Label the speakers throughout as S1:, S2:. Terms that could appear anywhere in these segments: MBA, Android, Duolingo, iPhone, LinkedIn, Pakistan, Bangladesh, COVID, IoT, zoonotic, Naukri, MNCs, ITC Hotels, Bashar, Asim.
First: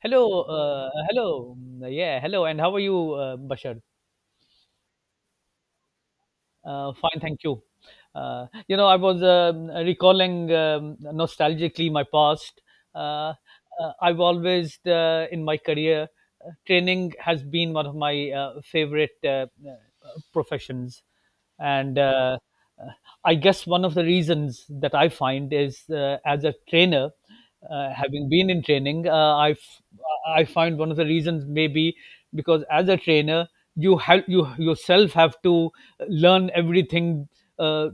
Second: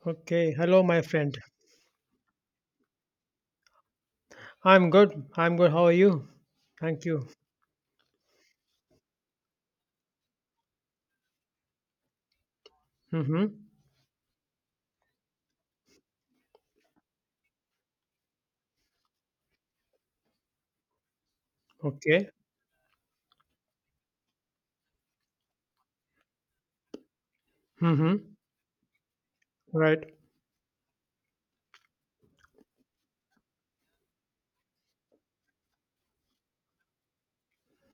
S1: Hello,
S2: Okay. Hello,
S1: uh,
S2: my friend.
S1: hello. Mm, yeah, hello. And how are you, Bashar?
S2: I'm good. I'm good. How are you? Thank
S1: Fine,
S2: you.
S1: thank you. I was recalling nostalgically my past. Uh,
S2: Mm-hmm.
S1: I've always, in my career, training has been one of my favorite professions, and,
S2: Okay.
S1: uh, I guess one of the reasons that I find is as a trainer,
S2: Mm-hmm.
S1: having been in training,
S2: Right.
S1: I find one of the reasons maybe because as a trainer, you help you yourself have to learn everything uh,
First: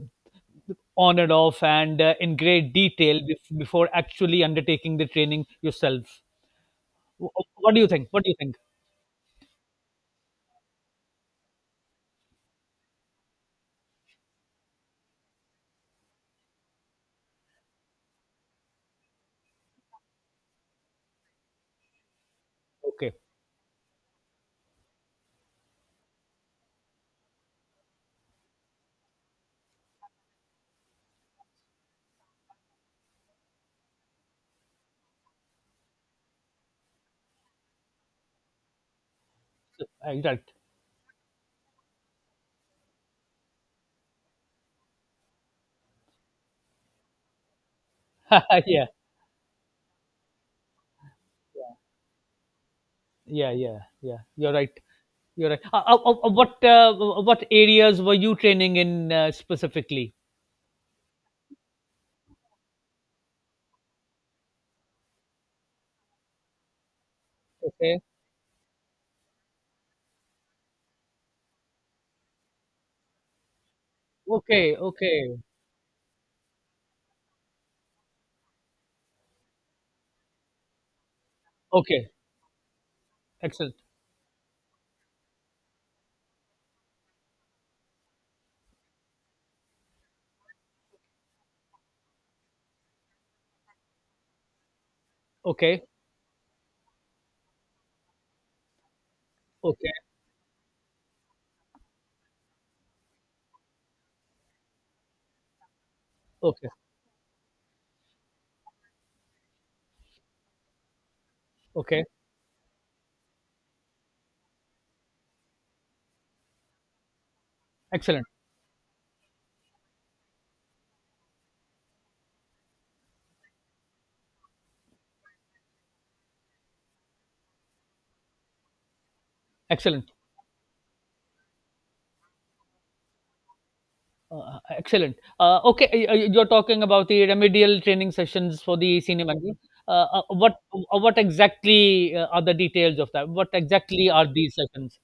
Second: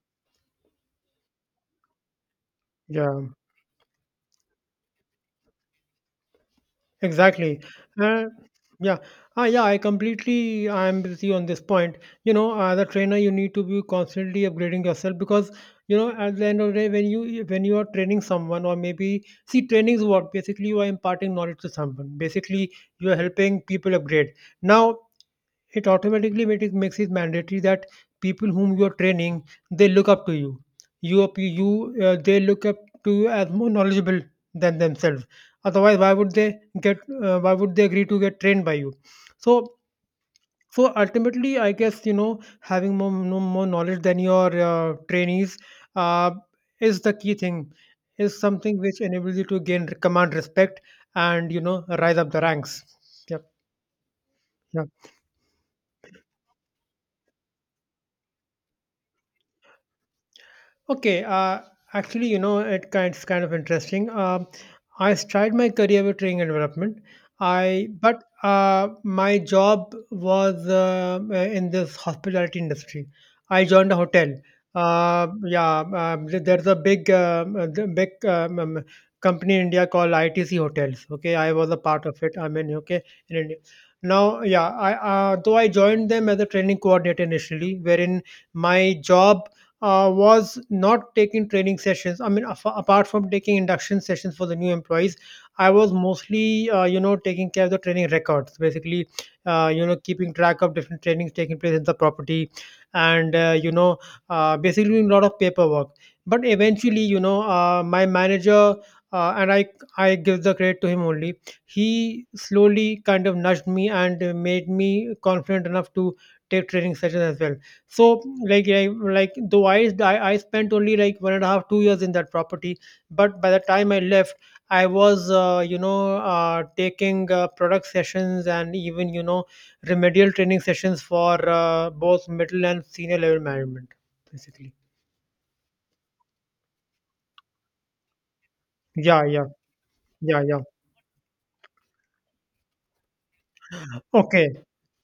S1: on and off, and in great detail
S2: Yeah.
S1: before actually undertaking the training yourself. Wh-
S2: Exactly.
S1: What do you think? What
S2: Uh,
S1: do you think?
S2: yeah. Ah, yeah. I completely. I'm with you on this point. As a trainer, you need to be constantly upgrading yourself because you know at the end of the day, when you are training someone, or maybe see, training is what basically you are imparting knowledge to someone. Basically, you
S1: Okay,
S2: are helping people upgrade. Now, it automatically made it makes it mandatory that people whom you are training, they look up to you, you up- you they look up to you as more knowledgeable than themselves. Otherwise, why would they get, why would they agree to get trained by you? so
S1: you're right.
S2: so ultimately, I guess, you know, having more no, more knowledge than your trainees uh, is the key thing, is something
S1: Yeah,
S2: which enables you to gain command respect and, you know, rise up the ranks. Yep.
S1: yeah, yeah, yeah. You're right.
S2: Yeah.
S1: You're right. What areas were you training in, specifically?
S2: Okay, actually, you know, it's kind of interesting. I started my career with training and development. I
S1: Okay.
S2: but My job was in this hospitality industry. I joined a hotel.
S1: Okay. Okay.
S2: Yeah, there's a big, the big company in India called ITC Hotels. Okay, I was a part
S1: Okay,
S2: of it. I mean, okay, in India.
S1: excellent.
S2: Now, yeah, I though I joined them as a training coordinator initially, wherein my job was not taking training sessions. I mean, apart from taking induction sessions for the new employees, I
S1: Okay,
S2: was mostly, taking care of the training records, basically,
S1: okay,
S2: keeping track of different trainings taking place in the property, and, basically doing a lot of paperwork. But
S1: okay,
S2: eventually, my manager, and I give the credit to him only,
S1: okay.
S2: he slowly kind of nudged me and made me confident enough to take training sessions as well. So
S1: Excellent,
S2: like though I spent only like one and a half 2 years in that property, but by the time I left, I was taking product sessions, and even, you know,
S1: excellent,
S2: remedial training sessions for both middle and senior level management, basically.
S1: excellent. Okay, you're talking about the remedial training sessions for the
S2: Yeah.
S1: senior
S2: Yeah.
S1: manager.
S2: Yeah. Yeah.
S1: What exactly, are the details of that? What exactly are
S2: Okay.
S1: these sessions?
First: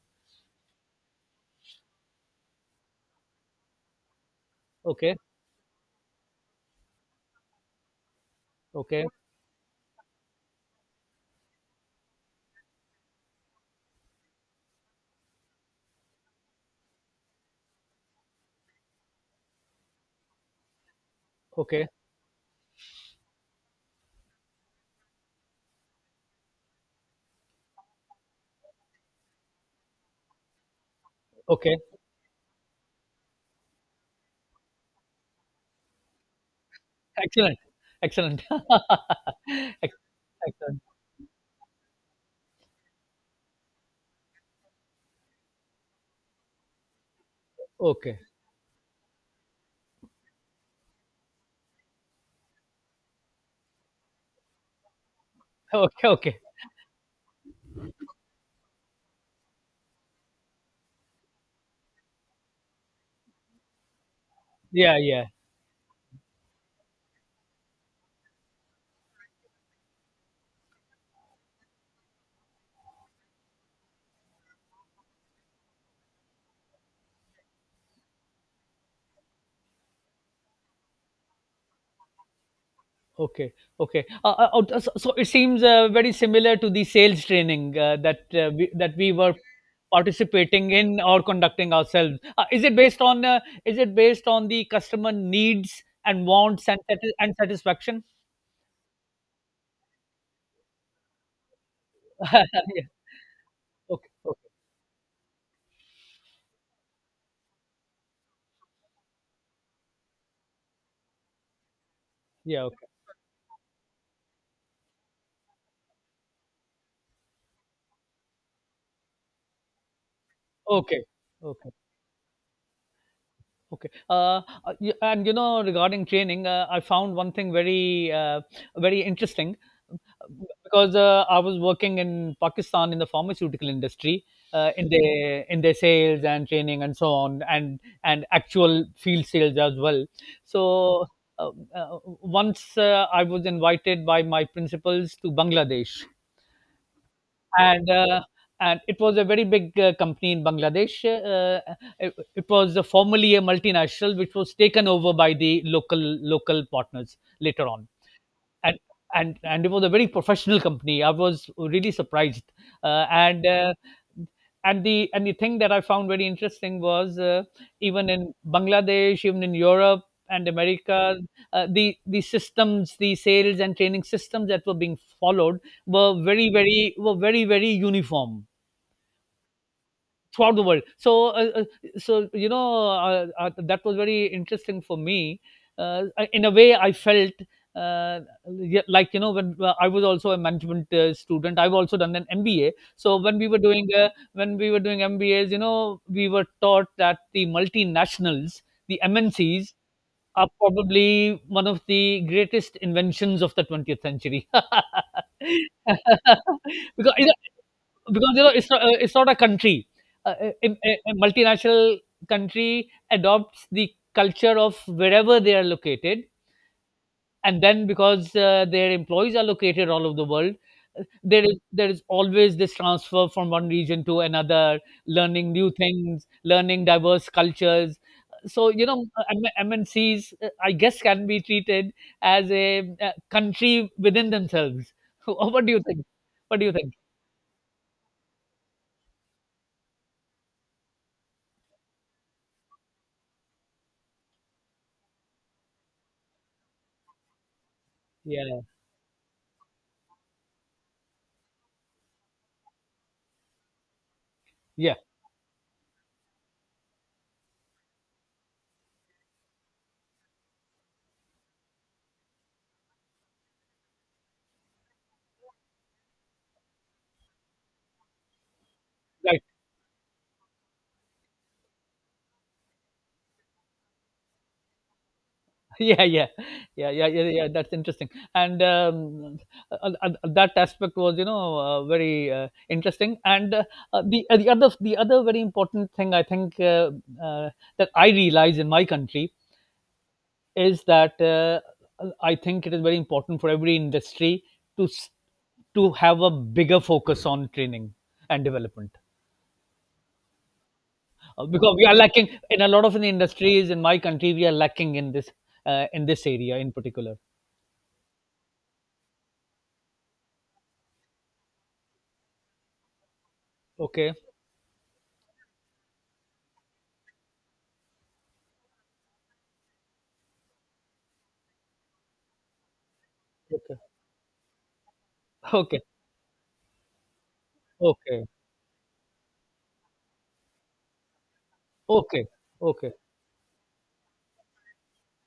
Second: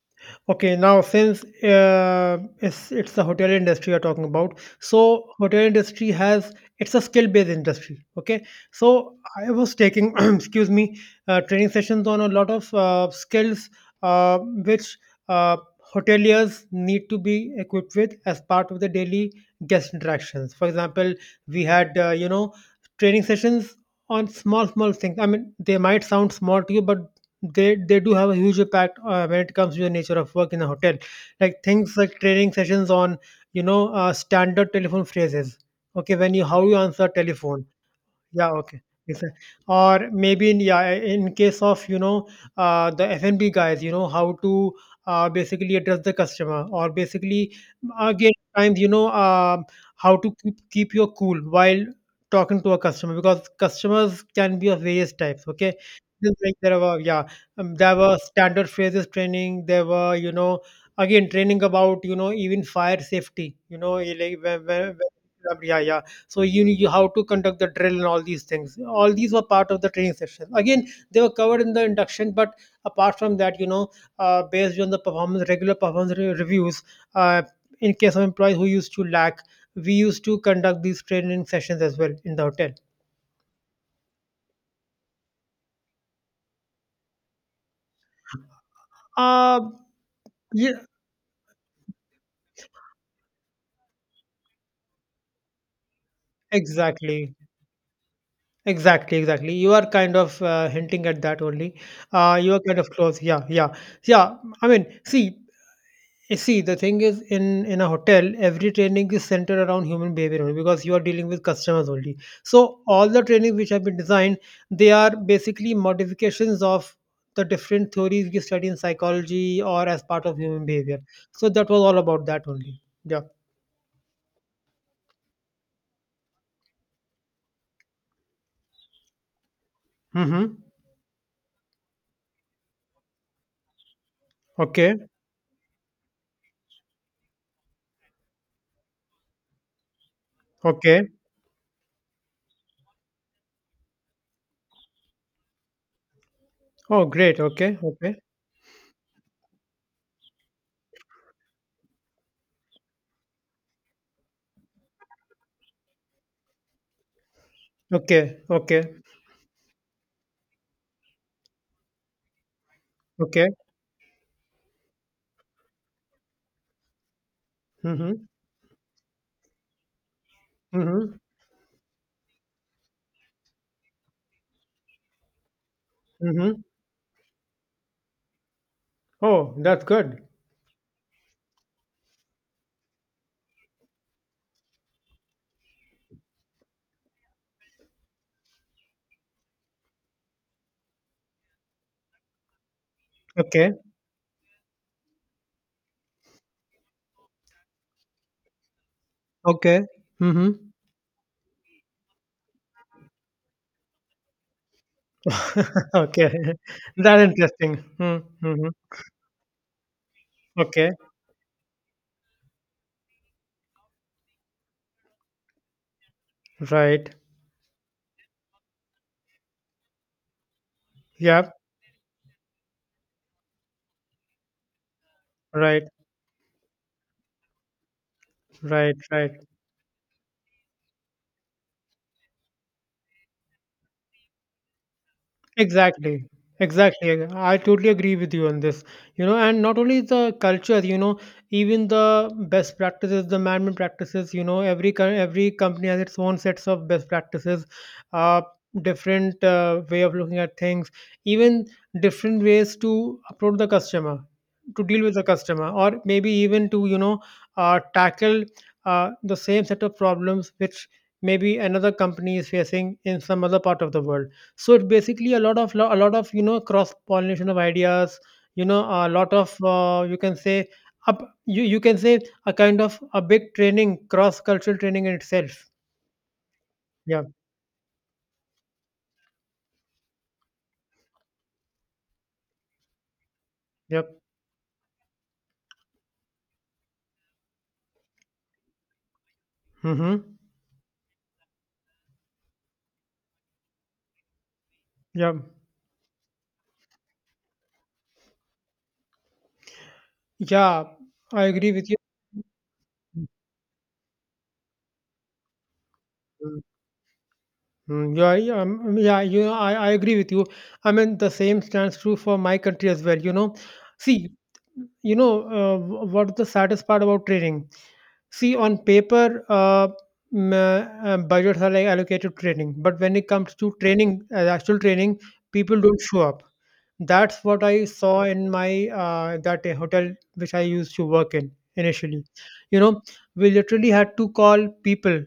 S2: Okay, now since it's the hotel industry you're talking about,
S1: Okay,
S2: so hotel industry has, it's a skill based industry. Okay,
S1: okay,
S2: so I was taking excuse me, training sessions on a lot of skills which uh, hoteliers need to be equipped with as part of the daily guest interactions. For example, we
S1: okay,
S2: had, training sessions on small small things. I mean, they might sound small to you, but they do have a huge impact when it comes to the nature of work in a hotel, like
S1: okay.
S2: things like training sessions on, standard telephone phrases. Okay, when you, how you answer
S1: Excellent,
S2: telephone.
S1: excellent,
S2: Yeah, okay. Yes, sir.
S1: Ex-
S2: Or maybe in,
S1: excellent.
S2: yeah, in case of, you know, the F&B guys, you know how to basically address the customer, or basically
S1: Okay,
S2: again, times, you know, how to keep your cool while talking to a customer, because customers can be of various types. Okay,
S1: okay,
S2: just
S1: okay.
S2: like there were, yeah, there were standard phrases training. There were, you know, again training about, you know, even fire safety. You know, like
S1: Yeah, yeah.
S2: yeah, yeah, so you knew how to conduct the drill and all these things. All these were part of the training session. Again, they were covered in the induction, but apart from that, you know, based on the performance regular performance reviews, uh, in case of employees who used to lack, we used to conduct these training sessions as well in the hotel.
S1: Okay, okay. So it seems, very similar to the sales training that we were
S2: uh,
S1: participating
S2: yeah.
S1: in or conducting ourselves. Is it based on is it based on the customer needs and wants and
S2: exactly
S1: satisfaction?
S2: exactly exactly You are kind of hinting at that only. You are kind
S1: Yeah.
S2: of close. Yeah. Yeah.
S1: Okay.
S2: Yeah.
S1: Okay.
S2: I mean, see, you see, the thing is, in a hotel, every training is centered around human behavior only because you are dealing with customers only. So
S1: Yeah. Okay.
S2: all the trainings which have been designed, they are basically modifications of the different theories we study in psychology or as part of human behavior.
S1: Okay.
S2: So
S1: Okay.
S2: that was all about that only. Yeah.
S1: Okay. And, you know, regarding training, I found one thing very interesting
S2: Mm-hmm.
S1: because I was working in Pakistan in the pharmaceutical industry, in
S2: Okay.
S1: their sales and training and so on, and actual field sales as well. So,
S2: Okay.
S1: once, I was invited by my principals to Bangladesh,
S2: Oh, great. Okay.
S1: and
S2: Okay.
S1: it was a very big company in Bangladesh. It was, formerly a multinational, which was taken over by the local partners later on,
S2: Okay.
S1: and
S2: Okay.
S1: it was a very professional company. I was really surprised, uh, and
S2: Okay.
S1: uh, and the thing that I found very interesting was even
S2: Mm-hmm.
S1: in Bangladesh, even in Europe and
S2: Mm-hmm.
S1: America, the systems, the sales and training systems that were being followed were very
S2: Mm-hmm.
S1: very were very very uniform
S2: Oh, that's good.
S1: throughout the world. So, that was very interesting for me. In a way, I felt, uh, yeah, like, when I was also a management, student. I've also done an MBA. So when we were
S2: Okay.
S1: doing MBAs, we were taught that the multinationals, the MNCs,
S2: Okay.
S1: are
S2: Mm-hmm.
S1: probably one of the greatest inventions of the 20th century.
S2: Okay.
S1: because
S2: That's interesting.
S1: because
S2: Mm-hmm.
S1: it's not a country. Uh, a, a,
S2: Okay.
S1: a multinational country adopts the culture of wherever they are located,
S2: Right.
S1: and then because their employees are located all over the world,
S2: Yeah.
S1: there is always this transfer from one region to another, learning new
S2: Right.
S1: things, learning diverse cultures. So you
S2: Right.
S1: know, uh,
S2: Right.
S1: M- MNCs, I guess, can be treated as a country within themselves. What do you think?
S2: Exactly.
S1: What do you think?
S2: Exactly. I totally agree with you on this. You know, and not only the culture, you know, even the best practices, the management practices, you know, every company has its own sets of best practices, uh,
S1: Yeah,
S2: different way of looking at things, even different ways to approach the customer, to
S1: yeah,
S2: deal with the customer, or maybe even to, you know, tackle the same set of problems which maybe another company is facing in some other part of the world. So it basically, a lot of a lot of, you know, cross pollination of ideas, you know, a lot
S1: right.
S2: of, you can say, up you can say, a kind of a big training, cross cultural training in itself.
S1: Yeah, yeah, yeah, yeah,
S2: Yeah.
S1: yeah, yeah, that's interesting. And, uh, that aspect was, very, interesting, and
S2: Yep.
S1: the other very important thing I think, uh, that I realize in my country
S2: Mm-hmm.
S1: is that I think it is very important for every industry to s-
S2: Yeah.
S1: to have a bigger focus on training and development.
S2: Yeah, I agree
S1: Because we
S2: with you.
S1: are lacking in a lot of the industries in my country, we are lacking in this, area
S2: Mm,
S1: in particular.
S2: mm, yeah, yeah, yeah, you know, I agree with you. I mean, the same stands true for my country as well, you know.
S1: Okay,
S2: See, you know, what is the saddest part about training? See, on paper, budgets are like allocated to training, but when it comes to training, actual training, people
S1: okay,
S2: don't show up. That's what I saw
S1: okay,
S2: in my that hotel which I used to work in initially.
S1: okay,
S2: You
S1: okay,
S2: know, we literally had to call people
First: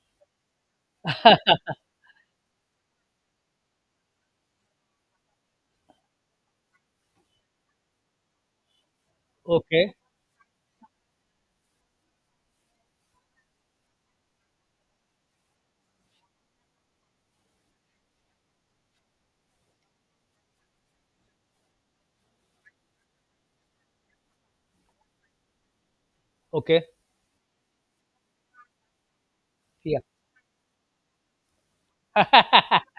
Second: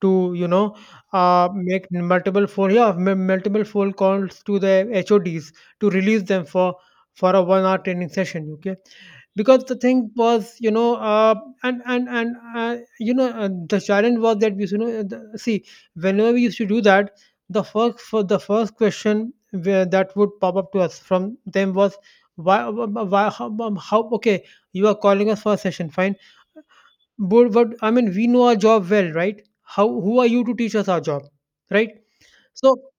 S2: to, you know, make multiple phone, multiple phone calls to the HODs to release them for a 1 hour training session. Okay, because the
S1: okay,
S2: thing was, you know, the challenge was that we, you know, see, whenever we used to do that, the first for the first question, where that would pop up to us from them, was, why, how? Okay, you are calling us for a session, fine,
S1: okay.
S2: but I mean, we know our job well, right? How,
S1: Yeah,
S2: who are you to teach us our job, right? So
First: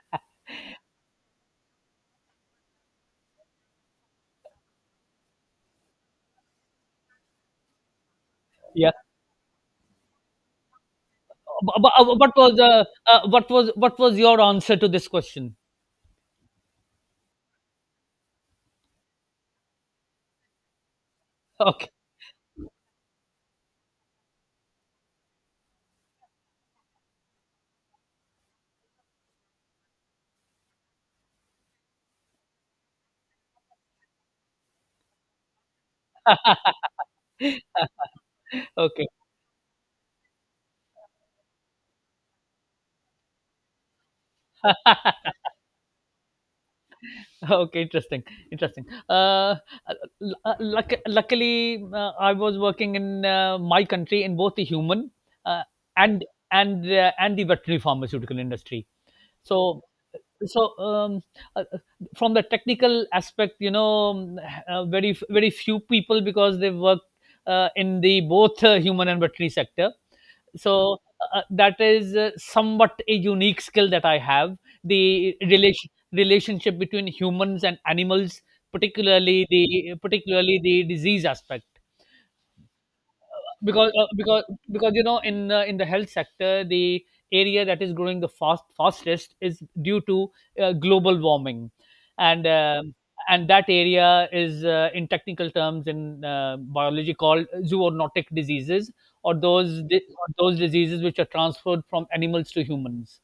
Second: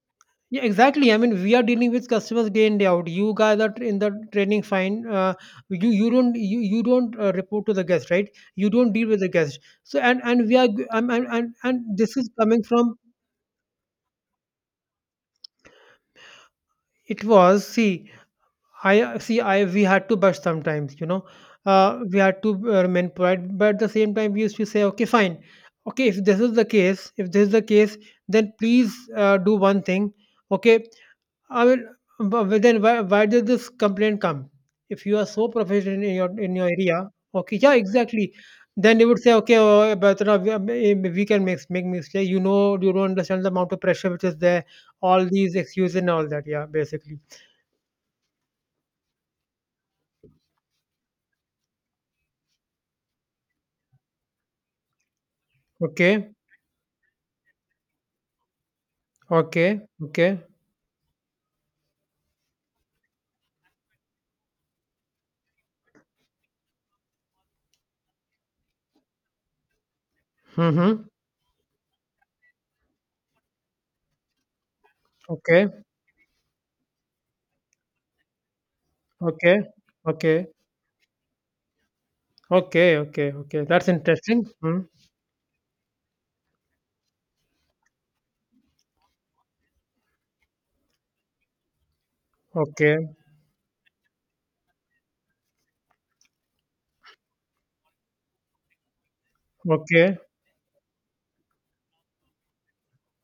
S2: yeah, exactly. I mean, we are dealing with customers day in day out. You guys are in the training, fine. You don't report to the guest, right? You
S1: yeah.
S2: don't deal with the guest. So and we are and this is
S1: What was,
S2: coming from,
S1: what was your answer to this question?
S2: it was, see, I see, I we had to bust sometimes, you know.
S1: Okay,
S2: We had to remain polite, but at the same time we used to say, okay, fine, okay. If this is the case, if this is the case, then please do one thing. Okay, I mean, but then why did this complaint come? If you are so proficient in your area, okay, yeah, exactly. Then they
S1: okay,
S2: would say, okay, oh, Batra, we can make mistake. You know, you don't understand the amount of pressure which is there. All these excuses and all that. Yeah, basically.
S1: okay. Interesting, interesting. Luckily, I was working in my country in both the human uh, and
S2: Okay,
S1: and the veterinary pharmaceutical industry.
S2: okay,
S1: So
S2: okay.
S1: so uh, uh, from the technical aspect, very very few people because they work in the both human and veterinary sector, so
S2: Mm-hmm.
S1: that is somewhat a unique skill that I have, the
S2: Okay,
S1: relationship between humans and animals,
S2: okay, okay,
S1: particularly the disease aspect,
S2: okay, okay, okay. That's
S1: because,
S2: interesting. Mm.
S1: in, in the health sector, the area that is growing the fastest is due to global warming, and um
S2: Okay,
S1: and that area is, in technical terms in, biology, called zoonotic diseases, or those
S2: okay,
S1: diseases which are transferred from animals to humans.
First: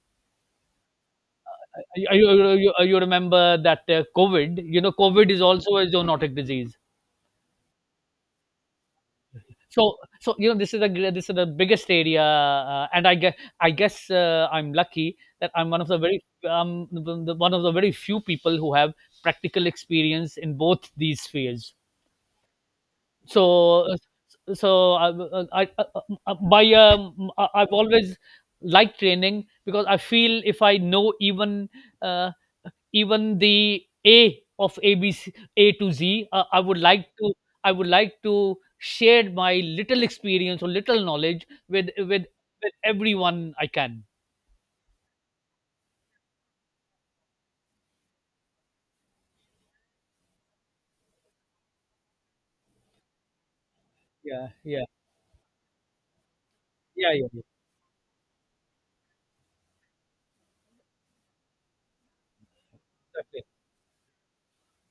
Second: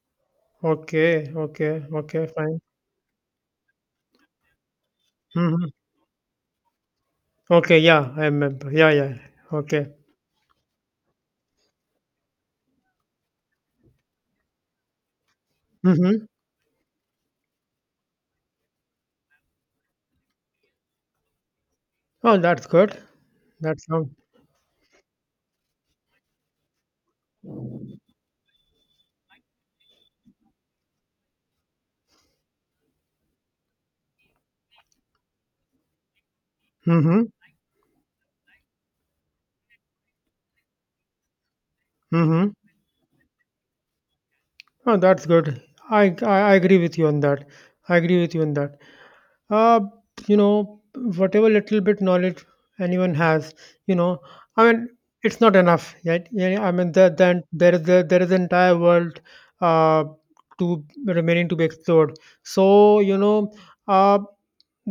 S2: okay, okay, okay. Fine.
S1: You remember that, covid you know covid is
S2: Mm-hmm.
S1: also a zoonotic disease.
S2: Okay, yeah, I remember. Yeah, yeah. Okay.
S1: So this is the biggest area, and I guess I'm lucky that I'm one of the
S2: Mm-hmm.
S1: one of the- very few people who have practical experience in both these spheres.
S2: Oh, that's good. That
S1: So
S2: sounds.
S1: so I- by I- I've always liked training because I feel if I know even uh, even the A of A B C A to Z.
S2: Mm-hmm.
S1: I would like to share my little experience or little knowledge
S2: Mm-hmm.
S1: with everyone I can.
S2: Oh, that's good. I I agree with you on that. I agree with you on that. uh, you know, whatever little bit knowledge anyone has, you know,
S1: Yeah,
S2: I mean,
S1: yeah.
S2: it's not enough, right? Yeah, yeah, I mean,
S1: Yeah, yeah,
S2: then
S1: yeah,
S2: there is there is an entire world uh, to remaining to be explored. So you know,
S1: exactly.
S2: uh,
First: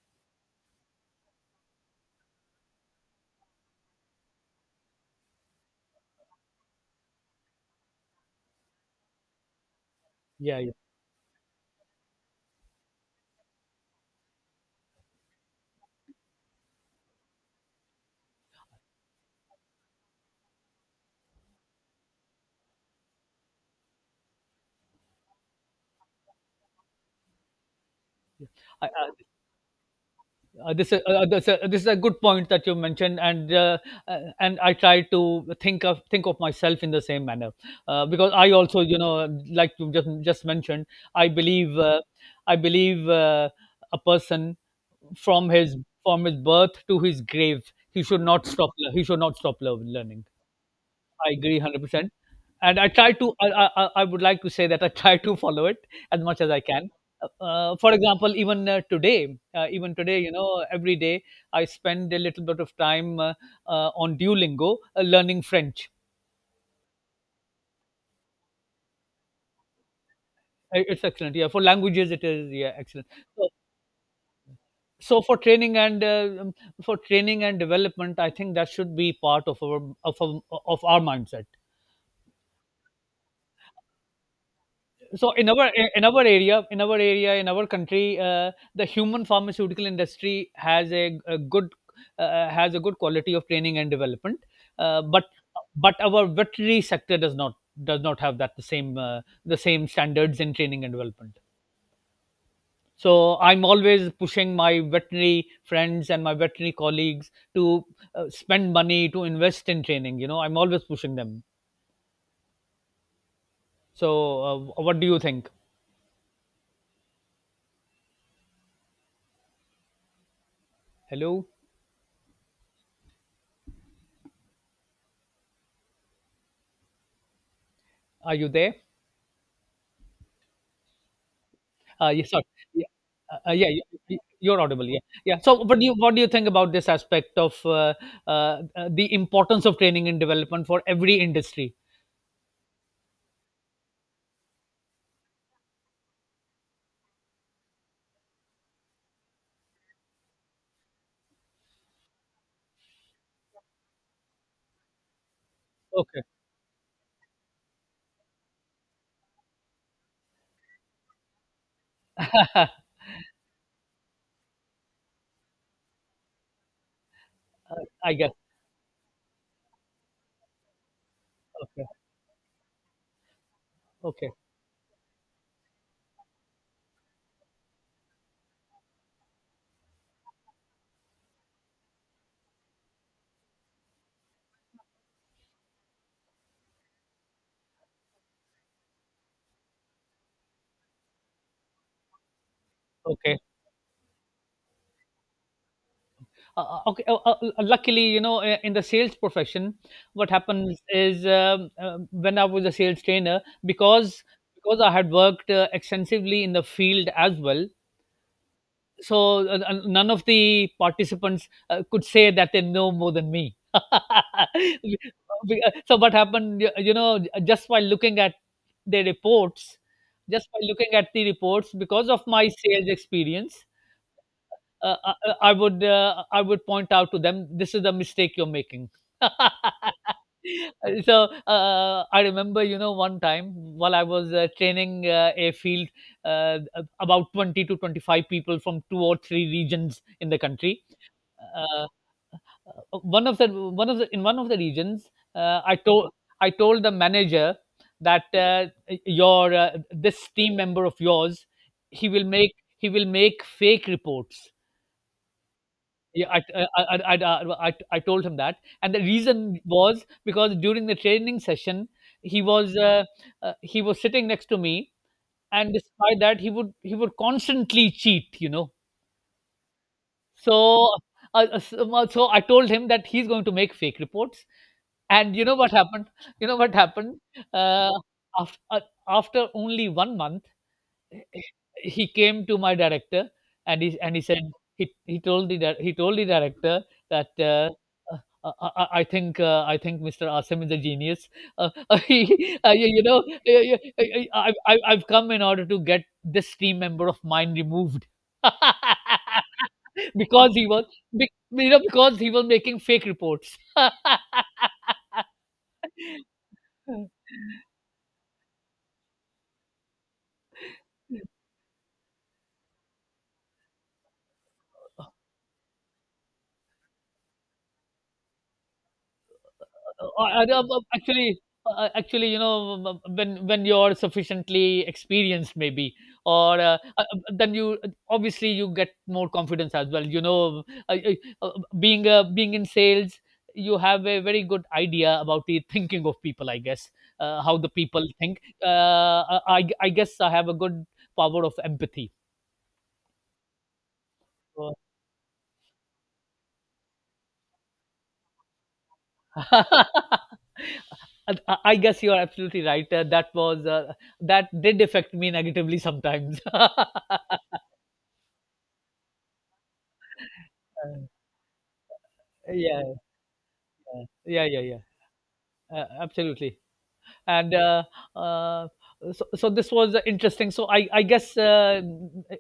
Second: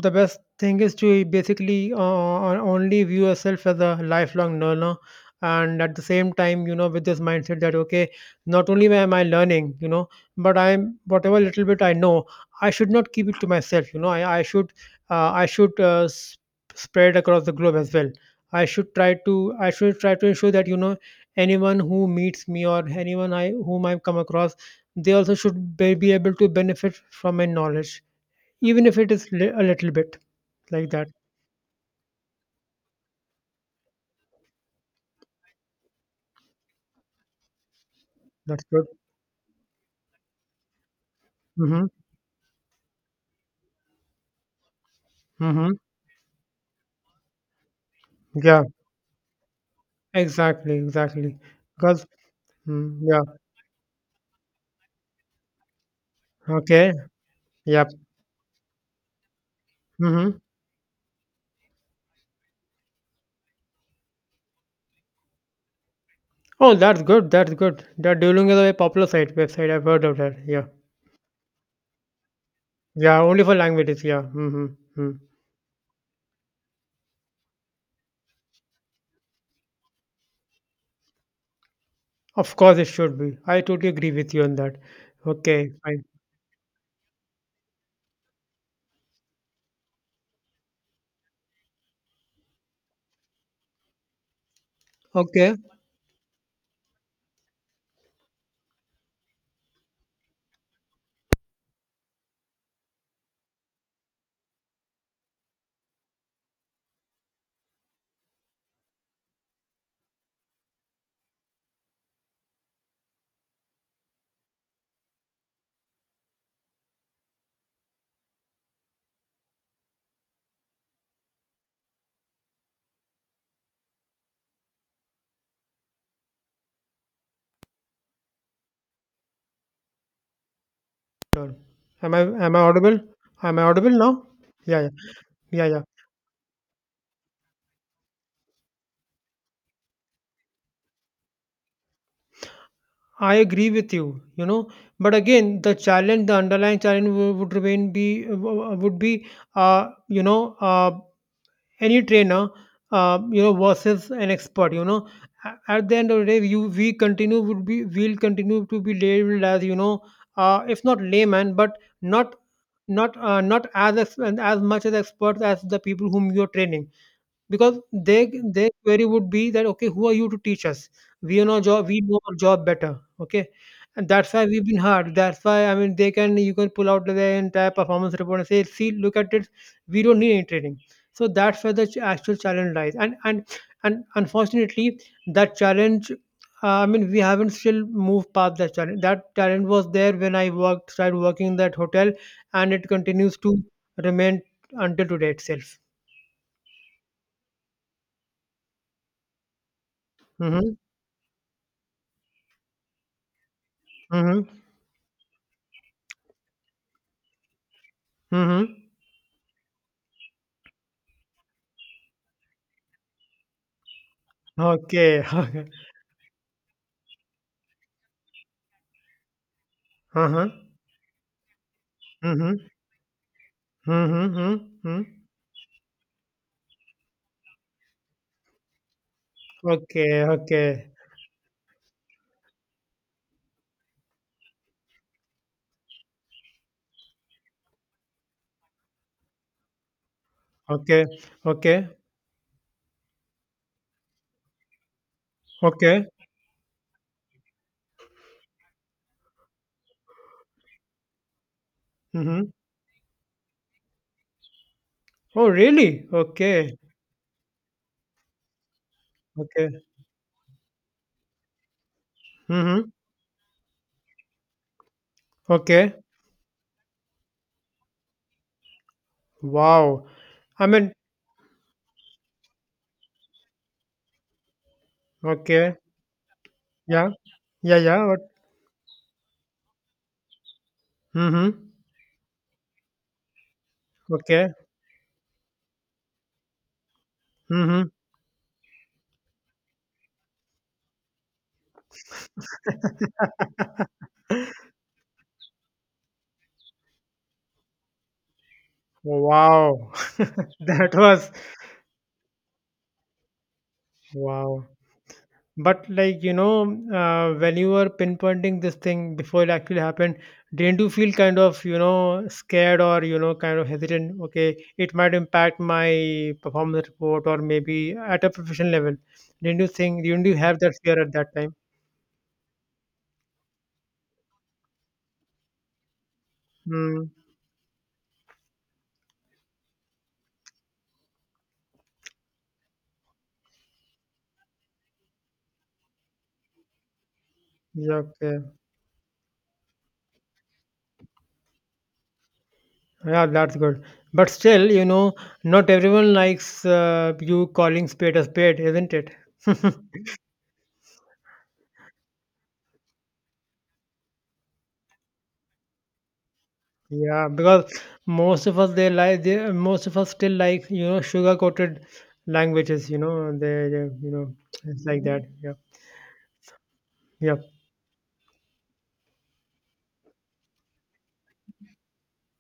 S2: the best thing is to basically only view yourself as a lifelong learner, and at the same time, you know, with this mindset that, okay, not only am I learning, you know, but
S1: Yeah, yeah.
S2: I'm, whatever little bit I know, I should not keep it to myself. You know, I should, uh, I should uh, s- spread across the globe as well. I should try to ensure that, you know, anyone who meets me or anyone I whom I come across, they also should be able to benefit from my knowledge, even if it
S1: I,
S2: is a little bit like
S1: this,
S2: that.
S1: this, this is a good point that you mentioned, and, and I try to think of myself in the same manner, because I
S2: That's
S1: also,
S2: good.
S1: like you just mentioned, I believe,
S2: Mm-hmm.
S1: I believe uh, a person from
S2: Mm-hmm.
S1: his from his birth to his grave. he should not
S2: Yeah.
S1: stop. le- He should not stop learning.
S2: Exactly.
S1: I
S2: Exactly.
S1: agree one hundred
S2: Because
S1: percent. And I
S2: mm,
S1: try
S2: yeah.
S1: to. I would like to say that I try to follow it as much as I can.
S2: Okay. Yep.
S1: For example, even today,
S2: Mm-hmm.
S1: every day I spend a little bit of time, on Duolingo, learning French.
S2: Oh, that's good. That's good. That Duolingo is a very popular site website. I've heard of that. Yeah.
S1: It's excellent. Yeah, for languages it is. Yeah, excellent.
S2: Yeah, only
S1: So,
S2: for languages. Yeah. Mm-hmm. hmm
S1: so, for training and, for training and development, I think that should be part of our of our mindset.
S2: Of course, it should be. I totally agree with you on that.
S1: So in our,
S2: Okay, fine.
S1: in our area in our area in our country, the human pharmaceutical industry has a good, has a good quality of training and development, uh, but
S2: Okay.
S1: but our veterinary sector does not have that the same standards in training and development. So I'm always pushing my veterinary friends and my veterinary colleagues to spend money to invest in training. I'm always pushing them. So, what do you think? Hello, are you there?
S2: Sure. Am I
S1: Yes, sir.
S2: am I
S1: Yeah,
S2: audible? Am I
S1: yeah,
S2: audible now?
S1: you're
S2: Yeah,
S1: audible.
S2: yeah,
S1: Yeah, yeah. So,
S2: yeah,
S1: what
S2: yeah.
S1: do you think about this aspect of, the importance of training and development for every industry?
S2: I agree with you. You know, but again, the challenge, the underlying challenge would remain would be, uh, you know, uh, any trainer you know versus an expert. At the end of
S1: Okay.
S2: the day you we continue would be we'll continue to be labeled as if not layman but not not as as much as experts as the people whom you're training because
S1: I guess.
S2: their query would be that, "Okay, who are you to teach us? We know
S1: Okay.
S2: job we know our job better." Okay? And
S1: Okay.
S2: that's why we've been hard. That's why, I mean, they can you can pull out their entire performance report and say, "See, look at it. We don't need any training." So that's where the actual challenge lies. And unfortunately, that challenge, I mean, we haven't still moved past that challenge. That challenge was there when started working in that hotel, and it continues
S1: Okay.
S2: to remain until today itself.
S1: Okay. Luckily, in the sales profession, what
S2: Mm-hmm.
S1: happens is, when I was a sales trainer, because
S2: Mm-hmm.
S1: I had worked extensively in the field as well,
S2: Mhm.
S1: so none of the participants could say that they know more than me.
S2: Okay. Okay.
S1: So what happened? Just by looking at the reports,
S2: Uh-huh.
S1: because of my
S2: Mhm.
S1: sales experience,
S2: Mhm, mhm,
S1: uh,
S2: mhm.
S1: I, I I would point out to them, this is the mistake you're making.
S2: Okay, okay.
S1: So, I remember, one time while I was training a field, uh, about 20 to 25 people from two or three regions in the country.
S2: Okay,
S1: Uh,
S2: okay,
S1: One of the regions, I
S2: okay.
S1: told, the manager that, your, this team member of yours, he will
S2: Mhm.
S1: make he will make fake reports.
S2: Oh, really?
S1: Yeah, I
S2: Okay,
S1: I I I I I told him that, and the reason
S2: okay.
S1: was because during the training session, he was,
S2: Mhm.
S1: he was sitting next to me, and
S2: Okay.
S1: despite that, he would constantly cheat.
S2: Wow. I
S1: So,
S2: mean,
S1: so I told him that he's going to make fake reports, and you know what
S2: okay.
S1: happened? You know what
S2: Yeah.
S1: happened?
S2: Yeah,
S1: Uh,
S2: yeah. What?
S1: after uh, after only one month
S2: Mhm.
S1: he came to my director and he said
S2: Okay.
S1: he told the director that uh,
S2: Mhm.
S1: uh, I, I I think uh, I think Mr. Asim is a genius. Uh, he, you, you know, I- I've come in order to get this team member of mine removed
S2: Wow.
S1: because he was,
S2: That was
S1: be- you know, because he was making fake reports.
S2: wow. But like when you were pinpointing this thing before it actually happened, didn't you feel kind of scared or kind of hesitant? Okay, it might impact my performance report or maybe at a professional level. Didn't you think?
S1: Uh,
S2: Didn't you
S1: I,
S2: have
S1: I, um,
S2: that fear at that time?
S1: Actually, you know, when you're sufficiently experienced, maybe, or
S2: Hmm.
S1: then you obviously you get more confidence as well. You know, uh, uh, uh, being in sales, you have a very good idea about the thinking of people. I guess how the
S2: Yeah.
S1: people
S2: Okay.
S1: think. I guess I have a good power of empathy.
S2: Yeah, that's good. But still,
S1: So-
S2: you know, not everyone likes you calling spade a spade, isn't it?
S1: I guess you are absolutely right. That did affect me negatively sometimes.
S2: Yeah, because most of us still like
S1: Uh,
S2: sugar coated languages.
S1: yeah,
S2: You know they you know
S1: yeah, yeah, yeah,
S2: it's like that. Yeah,
S1: absolutely.
S2: yeah.
S1: And uh, uh, so, so this was interesting, so I guess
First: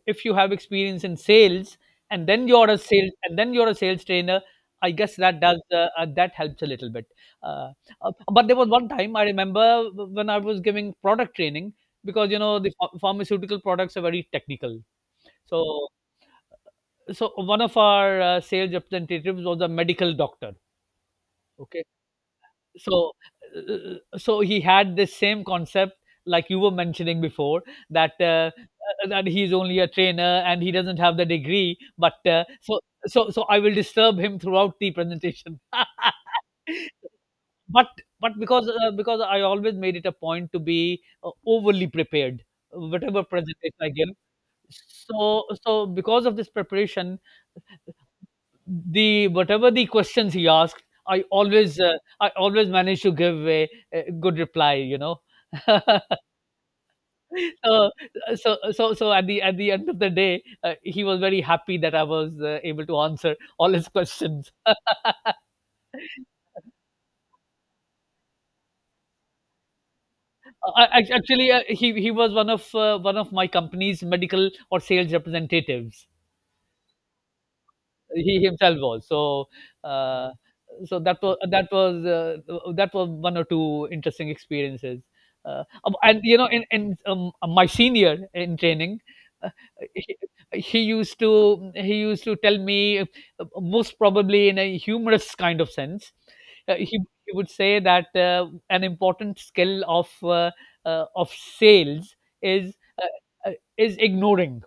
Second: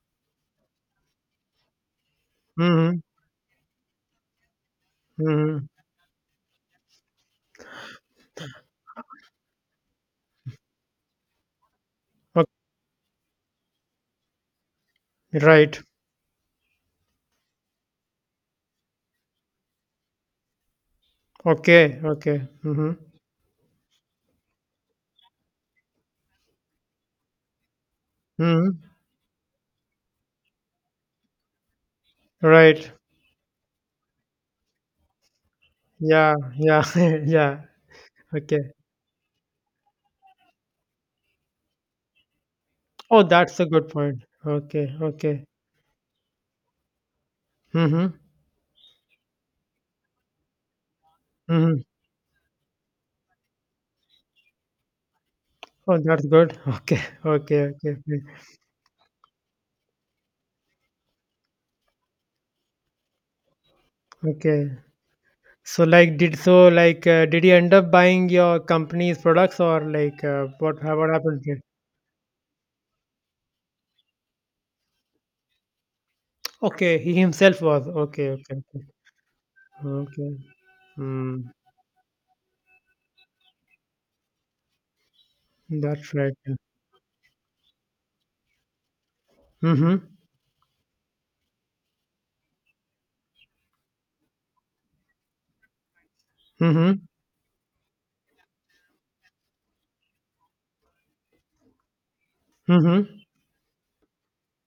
S1: if you have experience in sales and then you're a
S2: Mm-hmm.
S1: sales and then you're a sales trainer, I guess that does
S2: Mm-hmm.
S1: that helps a little bit. uh, but there was one time I remember when I was giving product training, because you
S2: Okay.
S1: know the pharmaceutical products are very technical. So
S2: Right.
S1: one of our sales representatives was a medical doctor. Okay?
S2: Okay. Okay. Mm-hmm.
S1: So so he had this same concept, like you were mentioning before, that uh,
S2: Mm-hmm.
S1: uh, that he's only a trainer and he doesn't have the degree, but uh, so
S2: Right.
S1: so so I will disturb him throughout the presentation.
S2: Yeah. Yeah. yeah.
S1: but but
S2: Okay.
S1: because I always made it a point to be overly prepared whatever
S2: Oh, that's a
S1: presentation
S2: good
S1: I give,
S2: point. Okay. Okay.
S1: so because of this preparation,
S2: Mm-hmm.
S1: the whatever the questions he asked,
S2: Mm-hmm.
S1: I always managed to give a good reply. You know.
S2: Oh, that's good. Okay. Okay. Okay.
S1: so,
S2: Okay.
S1: so at the end of the day, he was very happy that I was able to answer all his questions.
S2: Okay. So did so like did he end up buying your company's products or what what happened
S1: Actually,
S2: here?
S1: he was one of my company's medical or sales representatives.
S2: Okay, he himself was okay,
S1: He
S2: okay,
S1: himself
S2: okay,
S1: was. So, uh,
S2: okay.
S1: so that was
S2: Mm,
S1: that was uh, that was one or two interesting experiences.
S2: that's
S1: And
S2: right.
S1: you know,
S2: Yeah.
S1: in my senior in training, uh,
S2: Mhm,
S1: he, he used to tell me, most probably in a humorous kind of sense. uh, he
S2: mhm,
S1: he would say that an important skill of sales is
S2: mhm.
S1: is ignoring.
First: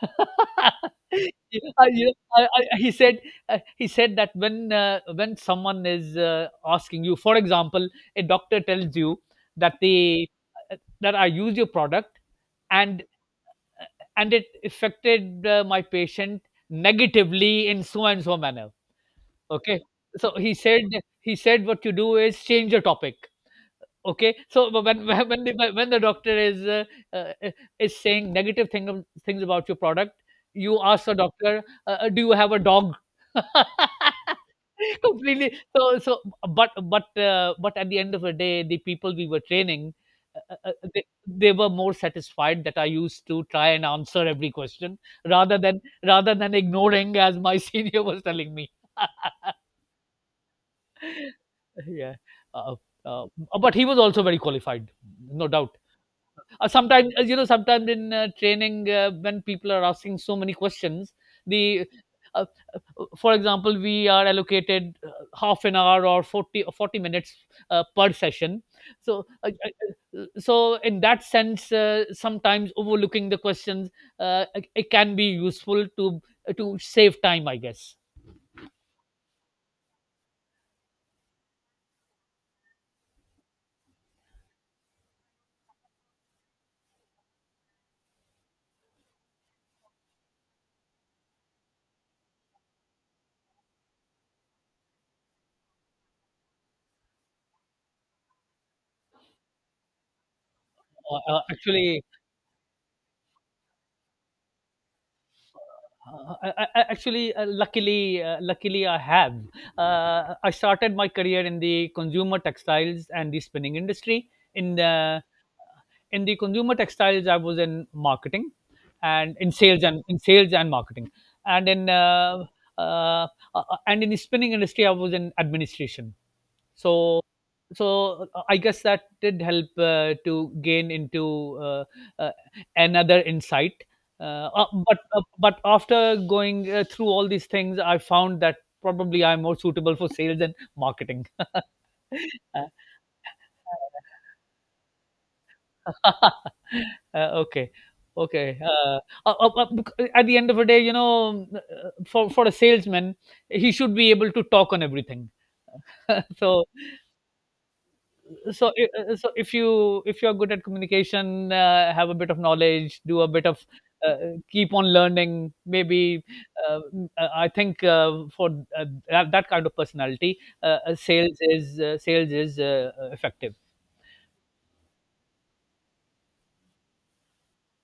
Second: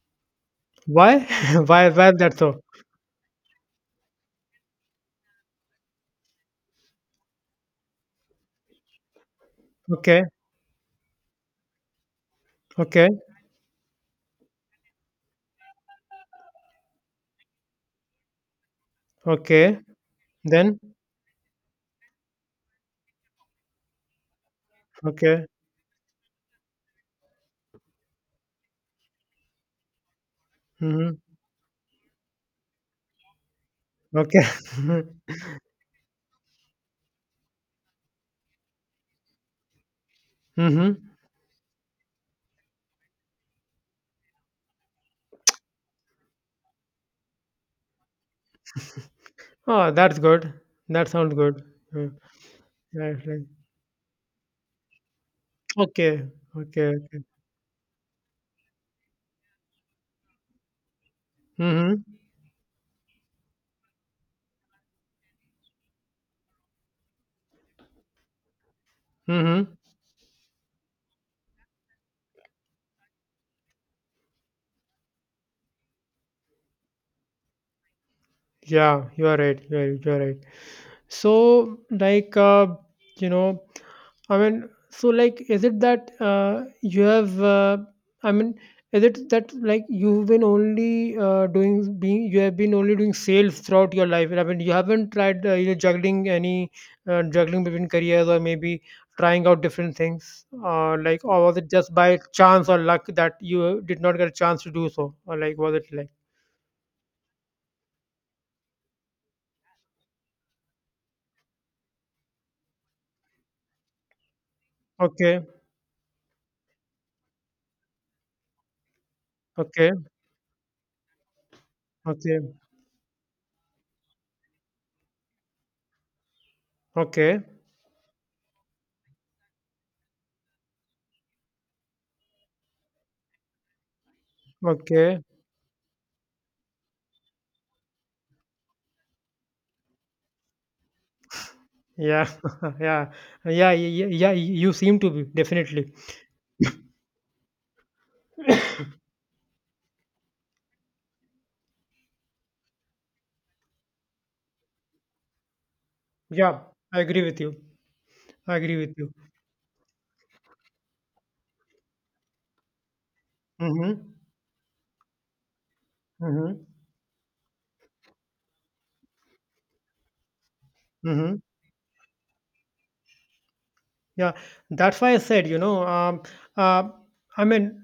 S2: Why? Why? Why is that so?
S1: He said he said that when someone is asking you, for example, a doctor tells you that
S2: Okay,
S1: the that I used your product and
S2: okay,
S1: it affected my patient negatively in so and so manner.
S2: okay.
S1: Okay, so he
S2: Then
S1: said what you do is change the topic. Okay, so when when when
S2: okay,
S1: the when the doctor uh, is saying negative things about your product, you ask the
S2: mhm,
S1: doctor, "Do you have a dog?"
S2: okay,
S1: Completely. But at the end of the day, the people we were training, uh,
S2: mhm.
S1: they were more satisfied that I used to try and answer every question rather than ignoring, as my senior was telling me.
S2: Oh, that's good. That sounds good. Mm,
S1: Yeah. Uh,
S2: right, right.
S1: but he was also very qualified, no doubt.
S2: Okay, okay,
S1: Sometimes,
S2: okay.
S1: you know, sometimes in training, when people are asking so many questions, the
S2: Mhm,
S1: uh, for example, we are allocated half an hour or 40, or 40 minutes per session. So,
S2: mhm.
S1: so in that sense, sometimes overlooking the questions, it can be useful to save time, I guess.
S2: Yeah, you are right. You are right. So, you know, is it that you have? I mean, is it that like you have been only doing sales throughout your life? I mean, you haven't tried either juggling any juggling between careers or maybe trying out different things, or like,
S1: Uh,
S2: or
S1: uh,
S2: was it just
S1: actually,
S2: by chance or luck that you did not get a chance to do so, or like, was it like,
S1: Actually, luckily, I have. I started my career in the consumer textiles and the spinning industry. In the
S2: okay,
S1: in the consumer textiles, I was in marketing, and in sales
S2: okay,
S1: and marketing, and in
S2: okay,
S1: uh, uh, and in the spinning industry, I was in administration. So
S2: okay?
S1: so I guess that did help to gain into uh, uh, another insight.
S2: Okay.
S1: But after going through all these things, I found that probably I'm more suitable for sales and marketing.
S2: Yeah.
S1: Uh,
S2: Yeah. Yeah. Yeah. Yeah. You seem to be definitely.
S1: uh, okay, okay. uh, at the end of the day, you know, for a salesman, he should be able to talk on everything.
S2: Yeah.
S1: so
S2: I agree with you. I
S1: so
S2: agree
S1: i-
S2: with you.
S1: uh, so if you if you're good at communication, have a bit of knowledge, do a bit of
S2: Mm-hmm.
S1: uh, keep on learning maybe,
S2: Mm-hmm.
S1: I think for that that kind of personality,
S2: Mm-hmm.
S1: sales is effective.
S2: Yeah, that's why I said, uh, I mean,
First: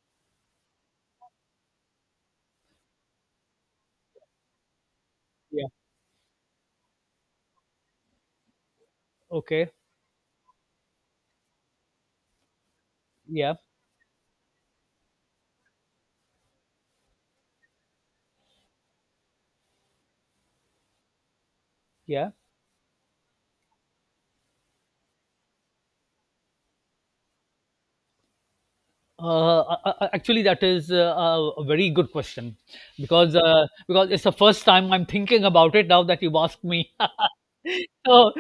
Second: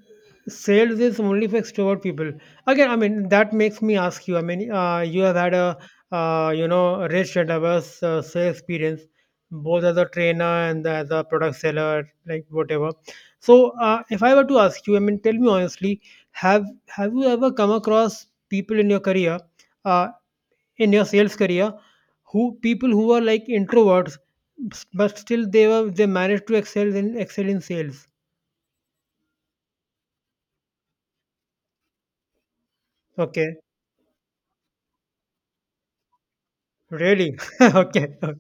S2: sales is only for extrovert people. Again, I mean, that makes me ask you. I mean, you have had
S1: Yeah,
S2: you know, rich and diverse sales experience,
S1: okay,
S2: both as a trainer and as a product seller, like whatever.
S1: yeah,
S2: So, if I were to ask you, I mean, tell me honestly, have you ever come across people in your career? Uh, in your sales career
S1: yeah.
S2: who people who are like introverts s- but still they were they managed to excel in sales,
S1: Uh, Actually, that is a very good question,
S2: okay?
S1: because it's the first time I'm thinking about it now that you asked me.
S2: Really? Okay.
S1: so,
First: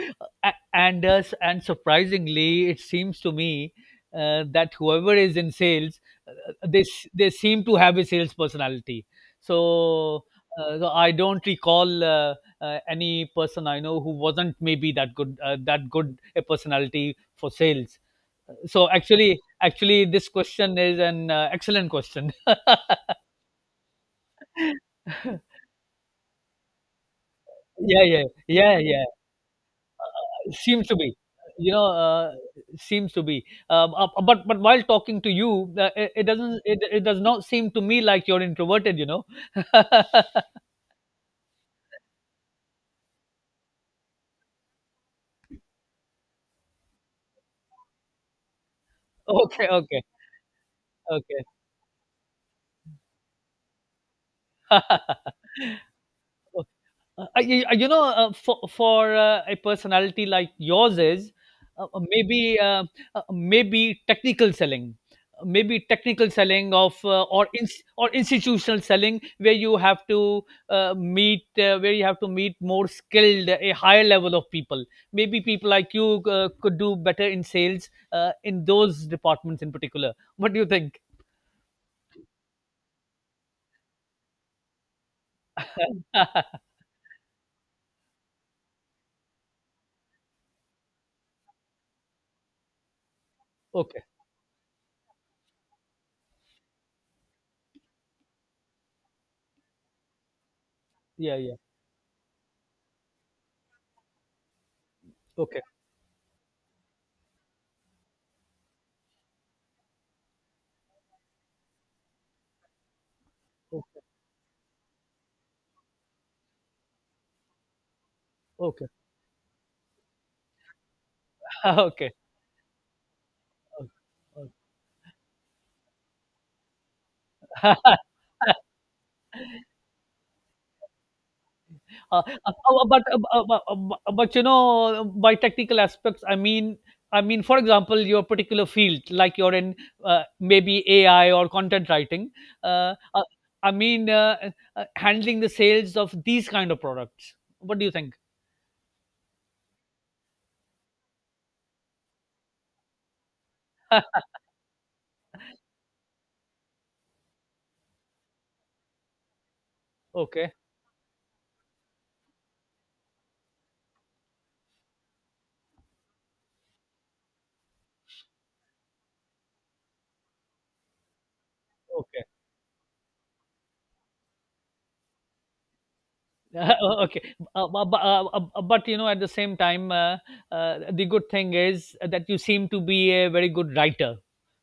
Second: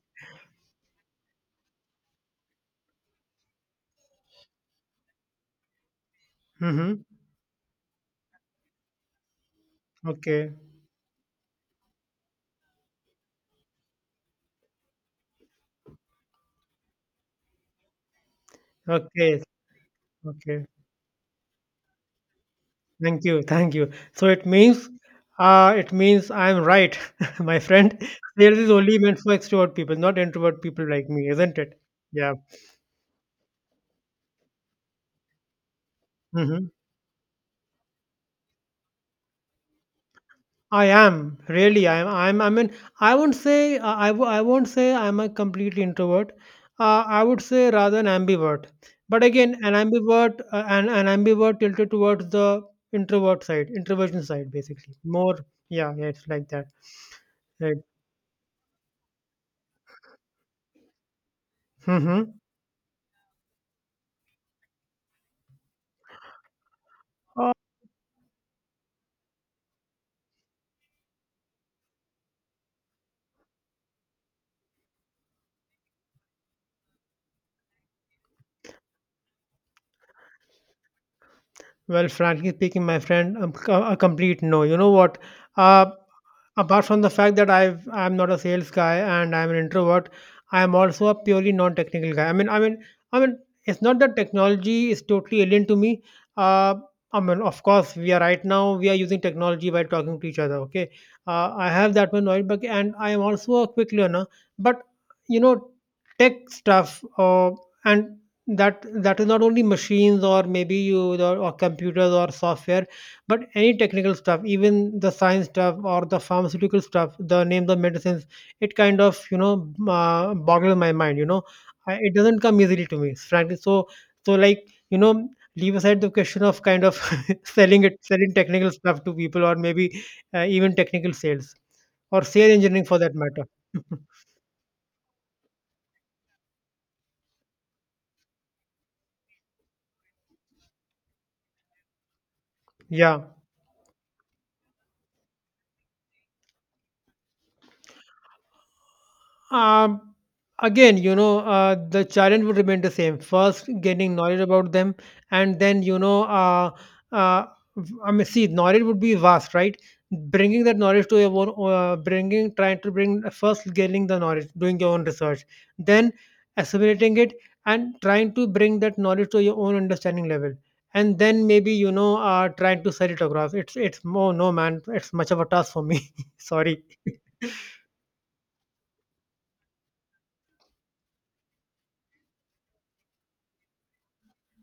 S1: and surprisingly, it seems to me that whoever is in sales,
S2: Mm-hmm.
S1: they seem to have a sales personality. So,
S2: Okay,
S1: so I don't recall any person I know who wasn't maybe that good, that good a personality for sales. So actually
S2: okay,
S1: actually this
S2: okay,
S1: question is an excellent question.
S2: thank you, thank you. So it means, it means I'm right. My friend,
S1: Yeah, yeah,
S2: sales is
S1: yeah,
S2: only
S1: yeah.
S2: meant for extrovert people, not introvert
S1: Seems
S2: people
S1: to
S2: like
S1: be.
S2: me, isn't
S1: You
S2: it?
S1: know,
S2: Yeah.
S1: seems to be. But while talking to you, it doesn't,
S2: Hmm.
S1: it does not seem to me like you're introverted, you know.
S2: I am really. I mean, I won't say I'm a complete introvert. I would say rather an ambivert. But again,
S1: Okay,
S2: an
S1: okay,
S2: ambivert, an
S1: okay.
S2: ambivert tilted towards the introvert side, introversion side, basically. More.
S1: Okay.
S2: Yeah. Yeah. It's like that.
S1: You
S2: Right.
S1: you know, for a personality like yours, is
S2: Mm-hmm.
S1: maybe maybe technical selling, uh, maybe technical selling of uh, or in, or institutional selling, where you have to meet where you have to meet more skilled, a higher level of people. Maybe people like you could do better in sales, in those departments in particular. What do you think?
S2: Well, frankly speaking, my friend, a complete no. You know what? Uh, apart from the fact that I'm not a sales guy and I'm an introvert, I am also a purely non-technical guy. I mean, it's not
S1: Okay.
S2: that technology is totally alien to me. Uh, I mean, of course, we are right now we are using technology while talking to each other. Okay,
S1: Yeah. Yeah.
S2: I have that one right back, and I am also a quick learner. But you
S1: Okay.
S2: know, tech stuff and that is not only machines or maybe you or computers or software but any
S1: Okay.
S2: technical stuff, even the science stuff or the pharmaceutical stuff, the name, the medicines, it
S1: Okay.
S2: kind of you know boggles my mind, you know.
S1: Okay.
S2: It doesn't come easily to me frankly, so so like you know leave aside the question of kind of
S1: Okay.
S2: selling technical stuff to people or maybe even technical sales
S1: Uh,
S2: or
S1: uh,
S2: sale
S1: uh,
S2: engineering for
S1: but
S2: that matter.
S1: bu- bu- But you know, by technical aspects, I mean, for example, your particular field, like you're in maybe AI or content writing. Uh,
S2: Yeah.
S1: uh, I mean, uh, Handling the sales of these kind of products. What do you think?
S2: Um, again, you know, the challenge would remain the same. First, getting knowledge about them, and then, uh, I mean, see, knowledge would be vast, right?
S1: Okay,
S2: Bringing that knowledge to your own, bringing, trying to bring first getting the knowledge, doing your own research, then assimilating it, and trying to bring that knowledge to your own understanding level. And then maybe you know,
S1: okay,
S2: trying to sell it across. It's more no man. It's much of a task for me. Sorry.
S1: okay. But you know, at the same time, the good thing is that you seem to be a very good writer.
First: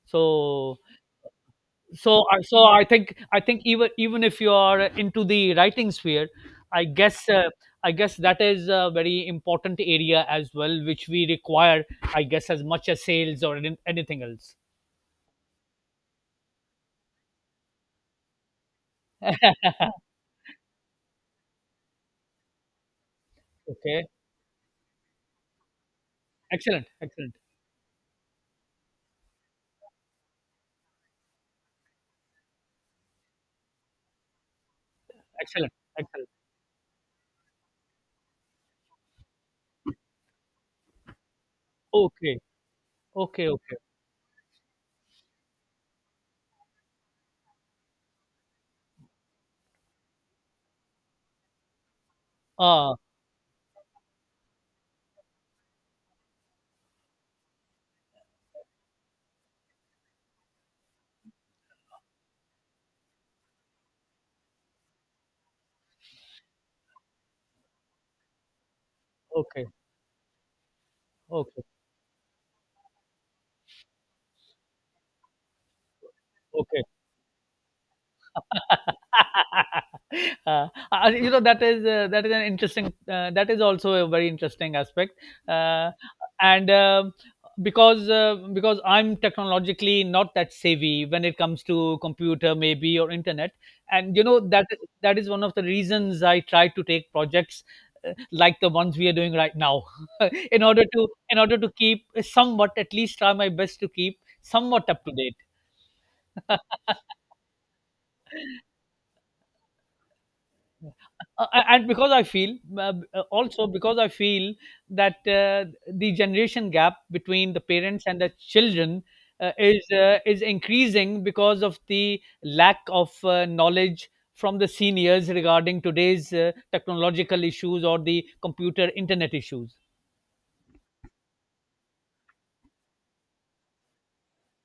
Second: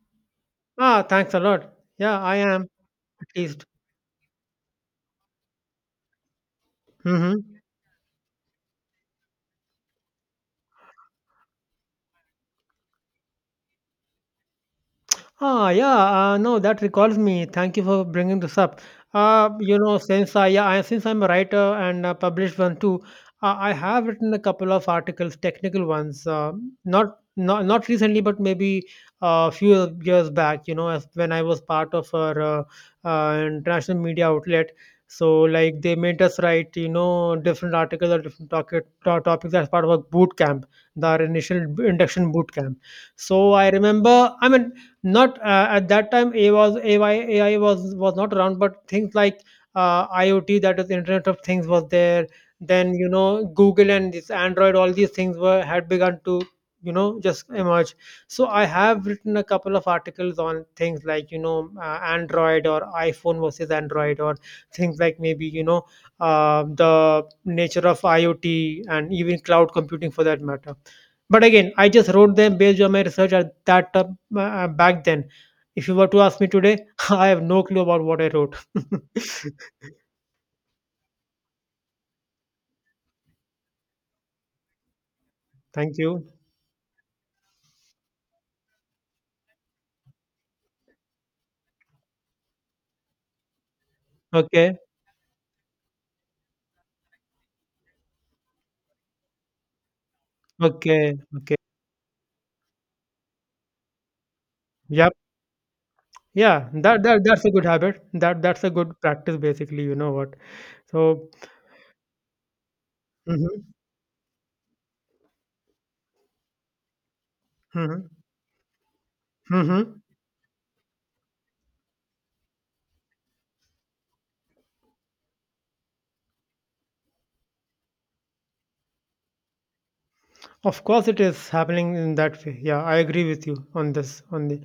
S1: So
S2: Ah, thanks a lot. Yeah, I am.
S1: I think
S2: At least.
S1: even if you are into the writing sphere, I guess,
S2: Mhm.
S1: that is a very important area as well, which we require, I guess, as much as sales or anything else.
S2: Ah, yeah. No, that recalls me. Thank you for bringing this up. You know, since I'm a writer and published one too, I have
S1: Okay,
S2: written a couple of articles, technical ones.
S1: excellent,
S2: Not
S1: excellent,
S2: recently, but maybe a few years back. You know, as when I was part of our international media outlet. So
S1: excellent,
S2: like they made
S1: excellent.
S2: us write, you know, different articles or different topics as part of a boot camp, the initial induction
S1: Okay,
S2: boot camp.
S1: okay,
S2: So I
S1: okay.
S2: remember, I mean, not at that time. AI, was not around, but things like IoT, that is Internet of Things, was there. Then
S1: Ah,
S2: you know Google and this Android, all these things were had begun to you know just emerge. So I have written a couple of articles on things like you know Android or iPhone versus Android or things like maybe you know the nature of IoT and even
S1: okay,
S2: cloud computing for that matter. But
S1: okay,
S2: again, I just wrote them based on my research at that time, back then. If you were to ask me today,
S1: okay.
S2: I have no clue about what I wrote.
S1: You know, that is an interesting, that is also a very interesting aspect. uh,
S2: Thank you.
S1: and um because I'm technologically not that savvy when it comes to computer maybe or internet, and you know that
S2: Okay.
S1: that is one of the reasons I try to take projects like the ones we are doing right now. In order to
S2: Okay. Okay.
S1: keep somewhat, at least try my best to keep somewhat up to
S2: Yep.
S1: date.
S2: Yeah. That's a good habit. That's a good practice basically, you know what. So
S1: Uh, and because I feel,
S2: hmm
S1: Also because I feel that the generation gap between the parents
S2: hmm
S1: and the children
S2: hmm
S1: is increasing because of the lack of knowledge from the seniors regarding today's technological issues or the computer internet issues.
S2: Of course it is happening in that way. Yeah, I agree with you on this on the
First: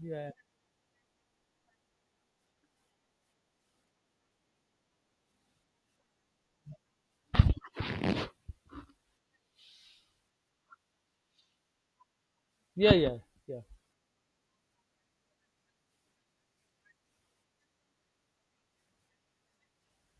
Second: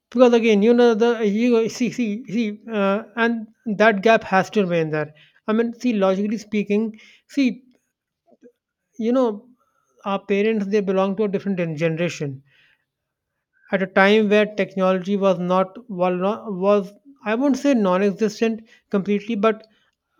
S1: Yeah,
S2: because again you know the you see and that gap has to remain there. I mean see, logically speaking, see, you know, our parents they belong to a different generation
S1: yeah, yeah, yeah.
S2: at a time where technology was not, was I won't say non-existent completely but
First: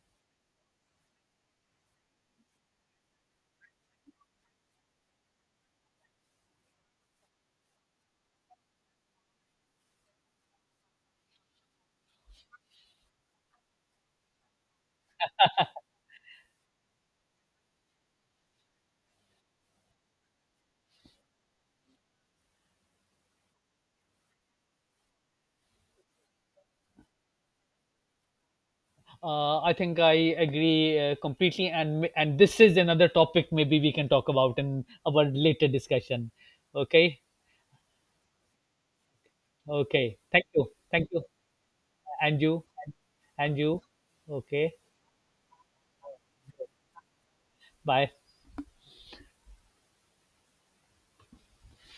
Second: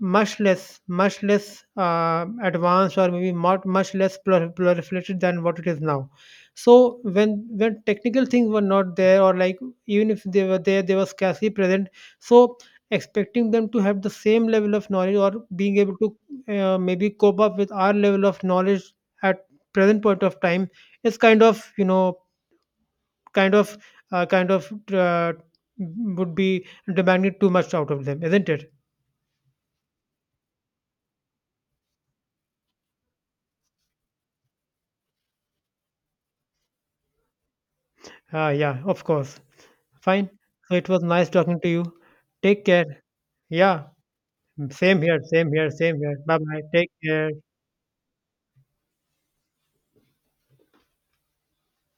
S2: much less advanced, or maybe not much less proliferated than what it is now. So when technical things were not there, or like even if they were there, they were scarcely present. So expecting them to have the same level of knowledge or being able to maybe cope up with our level of knowledge at present point of time is kind of you know kind of kind of would be demanding too much out of them, isn't it?
S1: I think I agree completely, and this is another topic maybe we can talk about in our later discussion. Okay.
S2: Ah, yeah, of course.
S1: Okay.
S2: Fine.
S1: Thank you.
S2: So it was
S1: Thank you.
S2: nice talking to you.
S1: And you.
S2: Take care.
S1: And you.
S2: Yeah,
S1: Okay.
S2: same here, same here, same here. Bye bye. Take care.
S1: Bye.